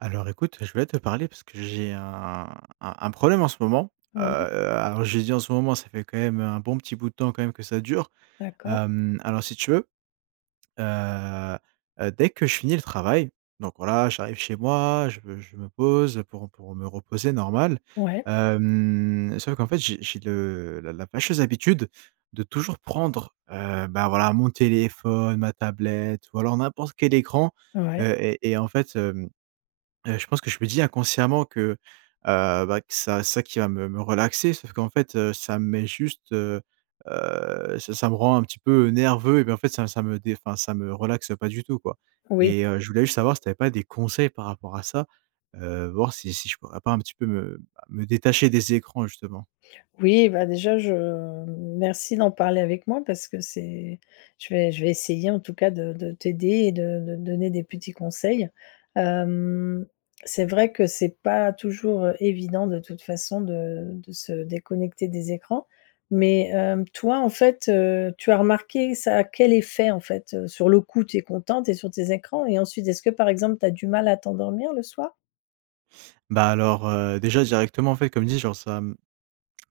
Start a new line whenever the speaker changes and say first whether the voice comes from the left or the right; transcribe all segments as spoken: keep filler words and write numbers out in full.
right: Alors écoute, je voulais te parler parce que j'ai un un un problème en ce moment, heu,
left: Oui.
right: a alors j'ai dit: «En ce moment», ça fait quand même un bon petit bout de temps quand même que ça dure,
left: D'accord.
right: hem, alors si tu veux, heu heu, dès que je finis le travail, donc voilà, j'arrive chez moi, je me je me pose pour pour me reposer, normal,
left: Ouais.
right: hem, sauf qu'en fait, j'ai j'ai le la la fâcheuse habitude de toujours prendre, heu, bah, voilà, mon téléphone, ma tablette ou alors n'importe quel écran,
left: Ouais.
right: heu et et en fait, hem, heu, je pense que je me dit, inconsciemment, que, heu, bah, que ça c'est ça qui va me relaxer. Sauf qu'en fait, heu, ça me met juste, heu heu, ça ça me rend un petit peu nerveux, eh ben, en fait, ça ça me dé enfin, ça me relaxe pas du tout, quoi
left: Oui.
right: et heu, je voulais juste savoir si tu avais pas des conseils par rapport à ça, heu, voir si si je pourrais pas un petit peu me, bah, me détacher des écrans, justement.
left: Oui, bah, déjà, je m merci d'en parler avec moi parce que c'est je vais je vais essayer, en tout cas, de de t'aider et de de donner des petits conseils, hem, c'est vrai que c'est pas toujours évident de toute façon de de se déconnecter des écrans mais hem, toi, en fait, heu, tu as remarqué, ça a quel effet, en fait? Heu, sur le coup, tu es content, tu es sur tes écrans et ensuite est-ce que, par exemple, tu as du mal à t'endormir le soir?
right: Bah, alors, heu, déjà, directement, en fait, comme dit, genre, ça, mmh,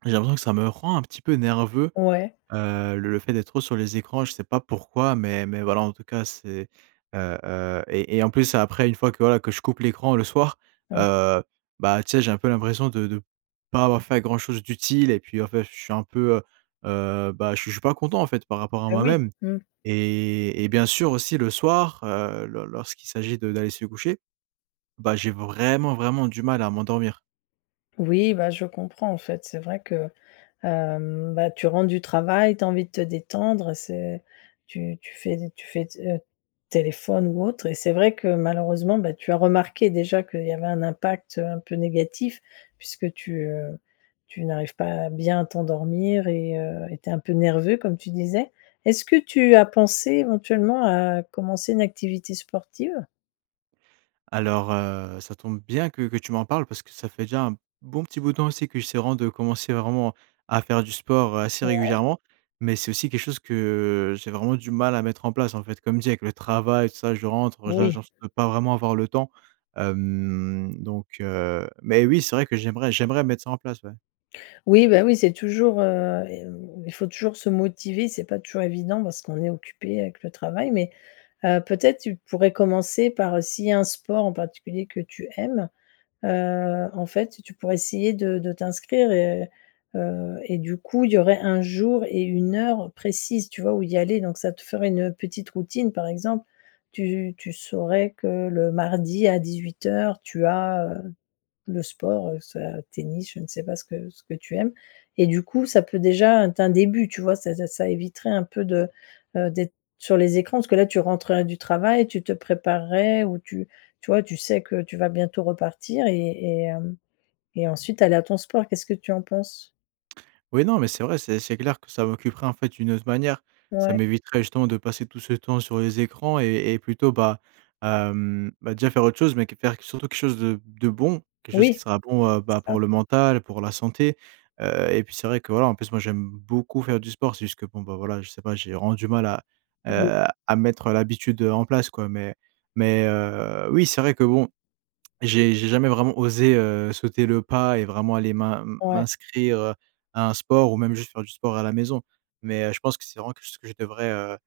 right: j'ai l'impression que ça me rend un petit peu nerveux,
left: Ouais.
right: heu, le fait d'être trop sur les écrans. Je sais pas pourquoi, mais mais voilà, en tout cas, c'est heu heu et et en plus après une fois que voilà, que je coupe l'écran le soir,
left: Mmh.
right: heu, bah, tu sais, j'ai un peu l'impression de de pas avoir fait grand chose d'utile et puis en fait, je suis un peu, heu heu, bah, je je suis pas content, en fait, par rapport à
left: Bah, oui.
right: moi-même
left: Mmh.
right: et et bien sûr aussi le soir, heu, lors lorsqu'il s'agit de d'aller se coucher, bah, j'ai vraiment, vraiment du mal à m'endormir.
left: Oui bah je comprends en fait, c'est vrai que hem, bah tu rentres du travail, tu as envie de te détendre, heu, c'est tu tu fais d tu fais, heu, téléphone ou autre et c'est vrai que malheureusement, bah tu as remarqué déjà qu'il y avait un impact, heu, un peu négatif puisque tu, heu, tu n'arrives pas à bien t'endormir et heu et tu es un peu nerveux comme tu disais. Est-ce que tu as pensé éventuellement à commencer une activité sportive?
right: Alors heu, ça tombe bien que que tu m'en parles parce que ça fait déjà un bon petit bout de temps aussi que j'essaie vraiment de commencer vraiment à faire du sport, heu, assez
left: Ouais.
right: régulièrement. Mais c'est aussi quelque chose que j'ai vraiment du mal à mettre en place en fait. Comme dit, avec le travail, tout ça, je rentre, heu, je
left: Oui.
right: genre je peux pas vraiment avoir le temps. Hem donc heu, mais oui, c'est vrai que j'aimerais j'aimerais mettre ça en place ouais.
left: Oui, bah oui c'est toujours, heu et mmh, il faut toujours se motiver. C'est pas toujours évident parce qu'on est occupé avec le travail mais heu, peut-être tu pourrais commencer par, heu, s'il y a un sport en particulier que tu aimes, heu, en fait, tu pourrais essayer de de t'inscrire et heu et du coup, il y aurait un jour et une heure précise, tu vois, où y aller donc ça te ferait une petite routine, par exemple. Tu tu saurais que le mardi à dix-huit heures tu as, heu, le sport, heu, soit tennis je ne sais pas ce que ce que tu aimes et du coup, ça peut déjà être un début, tu vois? Ça de ça éviterait un peu de, heu, d'être sur les écrans parce que là, tu rentrerais du travail tu te préparerais ou tu tu vois? Tu sais que tu vas bientôt repartir et et hem et ensuite aller à ton sport. Qu'est-ce que tu en penses?
right: Ouais, non, mais c'est vrai, c'est c'est clair que ça m'occuperait en fait d'une autre manière. Ça
left: Ouais.
right: m'éviterait justement de passer tout ce temps sur les écrans et et plutôt bah, hem, bah déjà faire autre chose, mais que faire surtout quelque chose de de bon, quelque chose qui
left: Oui.
right: sera bon, heu,
left: C'est
right: bah
left: ça.
right: pour le mental, pour la santé. Heu et puis, c'est vrai que voilà, en plus, moi j'aime beaucoup faire du sport, c'est juste que bon bah voilà, je sais pas, j'ai vraiment du mal à,
left: Oui.
right: heu, à mettre l'habitude, heu, en place quoi. Mais mais heu, oui, c'est vrai que bon, j'ai jamais vraiment osé, heu, sauter le pas et vraiment aller m'in
left: Ouais.
right: m'inscrire, heu, à un sport ou même juste faire du sport à la maison. Mais heu, je pense que c'est vraiment que je devrais, heu heu,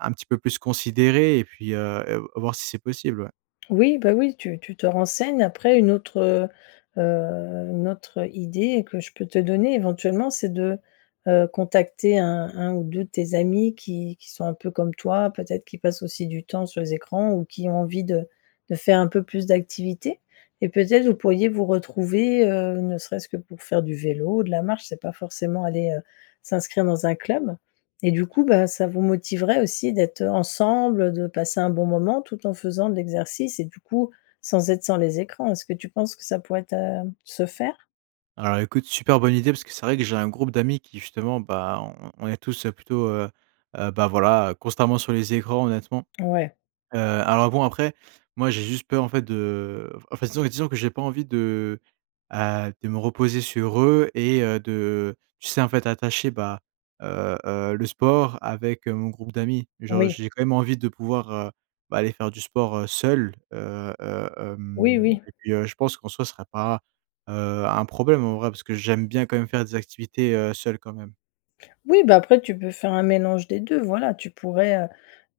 right: un petit peu plus considérer et puis, heu et voir si c'est possible, ouais.
left: Oui bah oui tu tu te renseignes. Après une autre, heu heu, une autre, heu, idée que je peux te donner éventuellement c'est de, heu, contacter un un ou deux de tes amis qui qui sont un peu comme toi, peut-être qui passent aussi du temps sur les écrans ou qui ont envie de de faire un peu plus d'activité et peut-être, vous pourriez vous retrouver, heu, ne serait-ce que pour faire du vélo ou de la marche, c'est pas forcément aller, heu, s'inscrire dans un club et du coup, bah ça vous motiverait aussi d'être, heu, ensemble, de passer un bon moment tout en faisant de l'exercice et du coup, sans être sur les écrans. Est-ce que tu penses que ça pourrait être, heu, se faire?
right: Alors écoute, super bonne idée parce que c'est vrai que j'ai un groupe d'amis qui, justement bah, on on est tous, heu, plutôt, heu heu, bah voilà, constamment sur les écrans honnêtement.
left: Ouais.
right: Heu, alors bon après, moi j'ai juste peur en fait de enfin disons disons que j'ai pas envie de, heu, de me reposer sur eux et heu, de, tu sais, en fait attacher bah, heu heu, le sport avec, heu, mon groupe d'amis. Genre
left: Oui.
right: j'ai quand même envie de pouvoir, heu, bah aller faire du sport, heu, seul, heu heu,
left: Oui,
right: hem
left: oui.
right: et puis heu, je pense qu'en soi, ce sera pas, heu, un problème en vrai, parce que j'aime bien quand même faire des activités, heu, seul quand même.
left: Oui bah après tu peux faire un mélange des deux voilà. Tu pourrais, heu,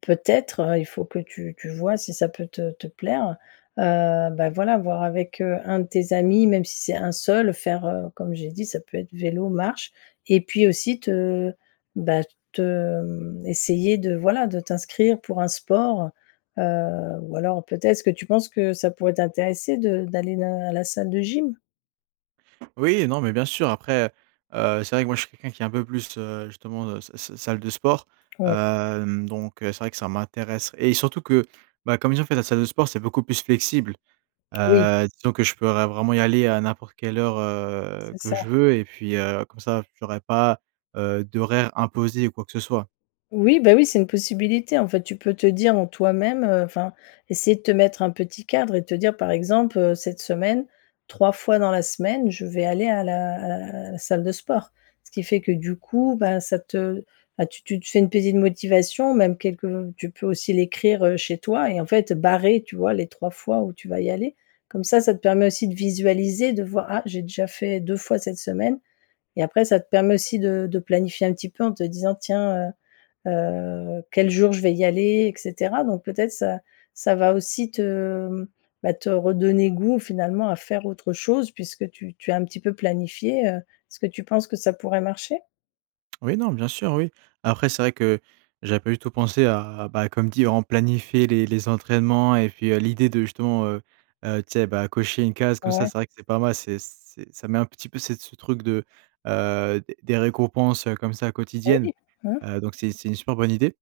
left: peut-être, heu, il faut que tu tu vois si ça peut te te plaire. Heu, bah voilà voir avec, heu, un de tes amis, même si c'est un seul faire, heu, comme j'ai dit, ça peut être vélo, marche et puis aussi te bah te mmh, essayer de voilà de t'inscrire pour un sport. Heu, ou alors peut-être, est-ce que tu penses que ça pourrait t'intéresser de d'aller dans à la salle de gym?
right: Oui, non mais bien sûr. Après, heu, c'est vrai que moi je suis quelqu'un qui est un peu plus, heu, justement, heu, s s salle de sport.
left: Ouais.
right: Hem donc heu, c'est vrai que ça m'intéresse et surtout que, bah comme je dis en fait la salle de sport c'est beaucoup plus flexible.
left: Oui.
right: Heu, disons que je pourrais vraiment y aller à n'importe quelle heure, heu,
left: C'est
right: que
left: ça.
right: je veux et puis, heu, comme ça j'aurais pas, heu, d'horaire imposé ou quoi que ce soit.
left: Oui bah oui c'est une possibilité en fait, tu peux te dire en toi-même, heu, enfin essayer de te mettre un petit cadre et te dire par exemple, heu: «Cette semaine, trois fois dans la semaine, je vais aller à la à l à la salle de sport». Ce qui fait que du coup bah, ça te bah tu tu te fais une petite motivation, même quelques tu peux aussi l'écrire, heu, chez toi et en fait, heu, barrer tu vois les trois fois où tu vas y aller. Comme ça, ça te permet aussi de visualiser, de voir: «Ah j'ai déjà fait deux fois cette semaine» et après, ça te permet aussi de de planifier un petit peu en te disant: «Tiens, heu heu, quel jour je vais y aller?» et cetera donc peut-être ça ça va aussi te, mmh, bah te redonner goût finalement à faire autre chose puisque tu tu as un petit peu planifié, heu, est-ce que tu penses que ça pourrait marcher?
right: Oui, non, bien sûr, oui. Après, c'est vrai que j'avais pas du tout pensé à à bah comme dit, on planifie les les entraînements et puis, heu, l'idée de justement, heu heu, tu sais bah, cocher une case, comme ça,
left: Ouais.
right: c'est vrai que c'est pas mal. C'est c'est ça met un petit peu cet ce truc de, heu, des des récompenses, heu, comme ça quotidiennes.
left: Oui! Mmh.
right: Heu donc c'est c'est une super bonne idée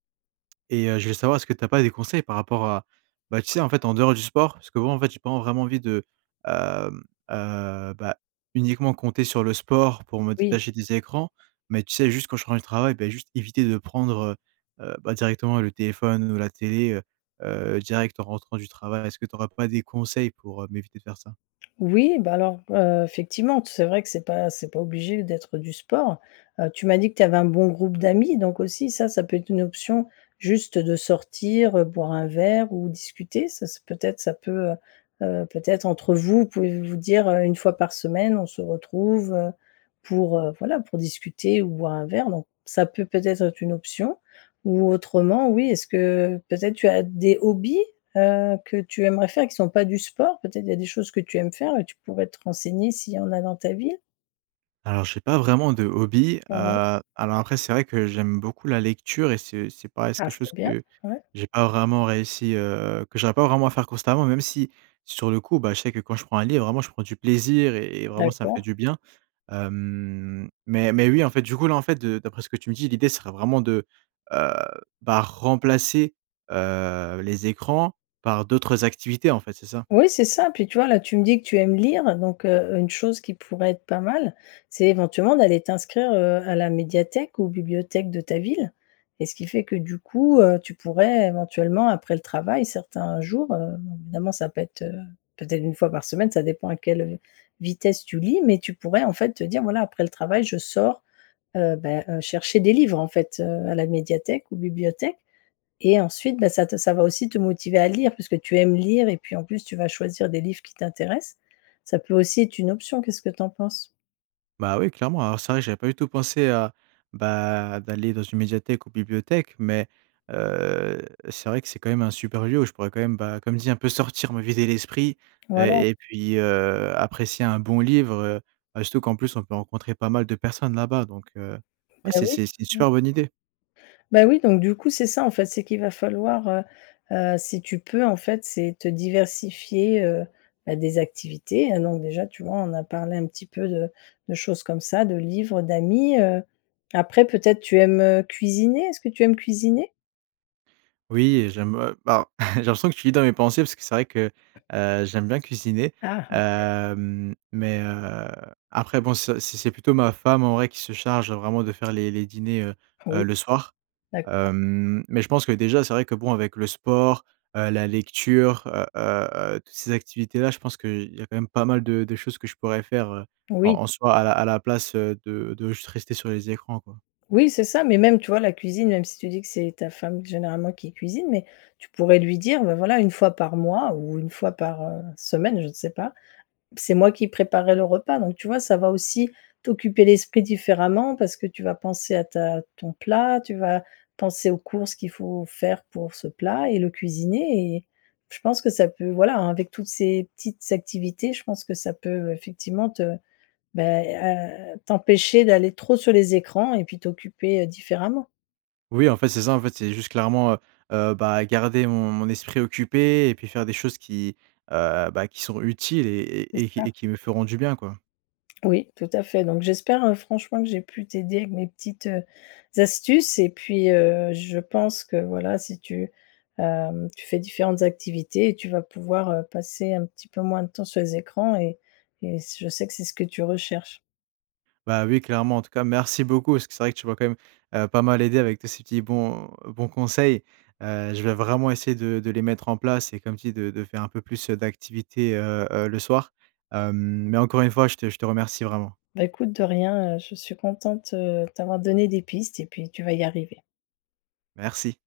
right: et heu, je voulais savoir, est-ce que tu as pas des conseils par rapport à bah tu sais en fait en dehors du sport, parce que bon, en fait j'ai pas en vraiment envie de, hem, heu, bah, uniquement compter sur le sport pour me
left: Oui.
right: détacher des écrans. Mais tu sais, juste quand je rentre du travail, bah juste éviter de prendre, heu heu, bah directement le téléphone ou la télé, heu heu, direct en rentrant du travail. Est-ce que tu aurais pas des conseils pour, heu, m'éviter de faire ça?
left: Oui bah alors, heu, fectivement d c'est vrai que c'est pas c'est pas obligé d'être du sport. Heu, tu m'as dit que tu avais un bon groupe d'amis donc aussi ça, ça peut être une option, juste, heu, de sortir, heu, boire un verre ou discuter. Ça ça peu être ça peut, heu heu, peut-être entre vous, pouvez vous vous dire, heu: «une fois par semaine on se retrouve, heu, pour, heu, voilà pour discuter ou boire un verre» donc ça peut peut-être être une option. Ou autrement oui est-ce que peut être tu as des hobbies? Heu, que tu aimerais faire et qui sont pas du sport? Peut-être il y a des choses que tu aimes faire et tu pourrais te renseigner s'il y en a dans ta ville?
right: Alors j'ai pas vraiment de hobby,
left: Mmh mh.
right: heu, alors après, c'est vrai que j'aime beaucoup la lecture et c'est c'est pareil, c'est
left: Ah
right: quelque
left: c'est
right: chose
left: bien.
right: que
left: Ouais.
right: j'ai pas vraiment réussi, heu, que j'arrive pas vraiment à faire constamment. Même si sur le coup, bah je sais que quand je prends un livre vraiment je prends du plaisir et et vraiment ça me fait
left: D'accord.
right: du bien. Hem, mais mais oui en fait, du coup là, en fait de d'après ce que tu me dis, l'idée ce serait vraiment de heu, bah remplacer, heu, les écrans par d'autres activités en fait, c'est ça?
left: Oui c'est ça, puis tu vois, là, tu me dis que tu aimes lire donc heu, une chose qui pourrait être pas mal, c'est éventuellement d'aller t'inscrire, heu, à la médiathèque ou bibliothèque de ta ville et ce qui fait que du coup, heu, tu pourrais éventuellement après le travail, certains jours, heu, bon, évidemment ça peut être, heu, peut-être une fois par semaine ça dépend à quelle, heu, vitesse tu lis. Mais tu pourrais en fait te dire: «Voilà après le travail je sors, heu bah heu, chercher des livres en fait, heu, à la médiathèque ou bibliothèque» et ensuite, bah ça t ça va aussi te motiver à lire puisque tu aimes lire et puis en plus tu vas choisir des livres qui t'intéressent. Ça peut aussi être une option. Qu'est-ce que tu en penses?
right: Bah oui, clairement, alors c'est vrai, que j'avais pas du tout pensé à bah, d'aller dans une médiathèque ou bibliothèque. Mais, heu, c'est vrai que c'est quand même un super lieu où je pourrais quand même, bah, comme dit, un peu sortir, me vider l'esprit
left: Voilà.
right: et et puis, heu, apprécier un bon livre heu, heu surtout qu'en plus, on peut rencontrer pas mal de personnes là-bas. Donc heu, ouais,
left: Bah,
right: c'est
left: oui.
right: c'est c'est une
left: Mmh.
right: super bonne idée.
left: Bah oui, donc du coup, c'est ça en fait, c'est qu'il va falloir, heu, heu, si tu peux en fait, c'est te diversifier, heu bah des activités. Là donc déjà, tu vois, on a parlé un petit peu de de choses comme ça, de livres, d'amis, heu, après peut-être tu aimes, heu, cuisiner. Est-ce que tu aimes cuisiner?
right: Oui, heu, j'aime, heu, bah, j'ai l'impression que tu lis dans mes pensées parce que c'est vrai que, heu, j'aime bien cuisiner.
left: Ah OK.
right: Hem, mais, heu, après bon, ça c'est c'est plutôt ma femme en vrai qui se charge vraiment de faire les les dîners, heu, heu,
left: Oui,
right: le soir.
left: d'accord.
right: Hem, mais je pense que déjà, c'est vrai que, bon, avec le sport, heu, la lecture, heu heu heu toutes ces activités-là, je pense qu'il y a quand même pas mal de de choses que je pourrais faire, heu, en
left: Oui.
right: en soi à la à la place de de juste rester sur les écrans, quoi.
left: Oui, c'est ça, mais même, tu vois, la cuisine, même si tu dis que c'est ta femme généralement qui cuisine, mais tu pourrais lui dire, bah, voilà, une fois par mois ou une fois par, heu, semaine je sais pas, p «C'est moi qui préparerais le repas». Donc tu vois ça va aussi t'occuper l'esprit différemment parce que tu vas penser à ta ton plat, tu vas penser aux courses qu'il faut faire pour ce plat et le cuisiner et je pense que ça peut voilà, avec toutes ces petites activités, je pense que ça peut effectivement te bah, heu, t'empêcher d'aller trop sur les écrans et puis t'occuper différemment.
right: Oui, en fait, c'est ça, en fait, c'est juste clairement, heu heu, bah, garder mon mon esprit occupé et puis faire des choses qui, heu, bah, qui sont utiles et
left: C'est
right: et et qui
left: ça.
right: et qui me feront du bien, quoi.
left: Oui, tout à fait, donc j'espère hein, franchement, que j'ai pu t'aider avec mes petites, heu, astuces et puis, heu, je pense que, voilà, si tu, hem, tu fais différentes activités, tu vas pouvoir, heu, passer un petit peu moins de temps sur les écrans et et s je sais que c'est ce que tu recherches.
right: Bah oui, clairement, en tout cas, merci beaucoup, parce que c'est vrai que tu m'as quand même, heu, pas mal aidé avec tes ces petits bons bons conseils. Heu, je vais vraiment essayer de de les mettre en place et comme tu dis, de de faire un peu plus heu, d'activités, heu, heu, le soir. Hem, mais encore une fois je te je te remercie, vraiment.
left: Bah écoute, de rien, heu, je suis contente, heu, t'avoir donné des pistes et puis tu vas y arriver.
right: Merci.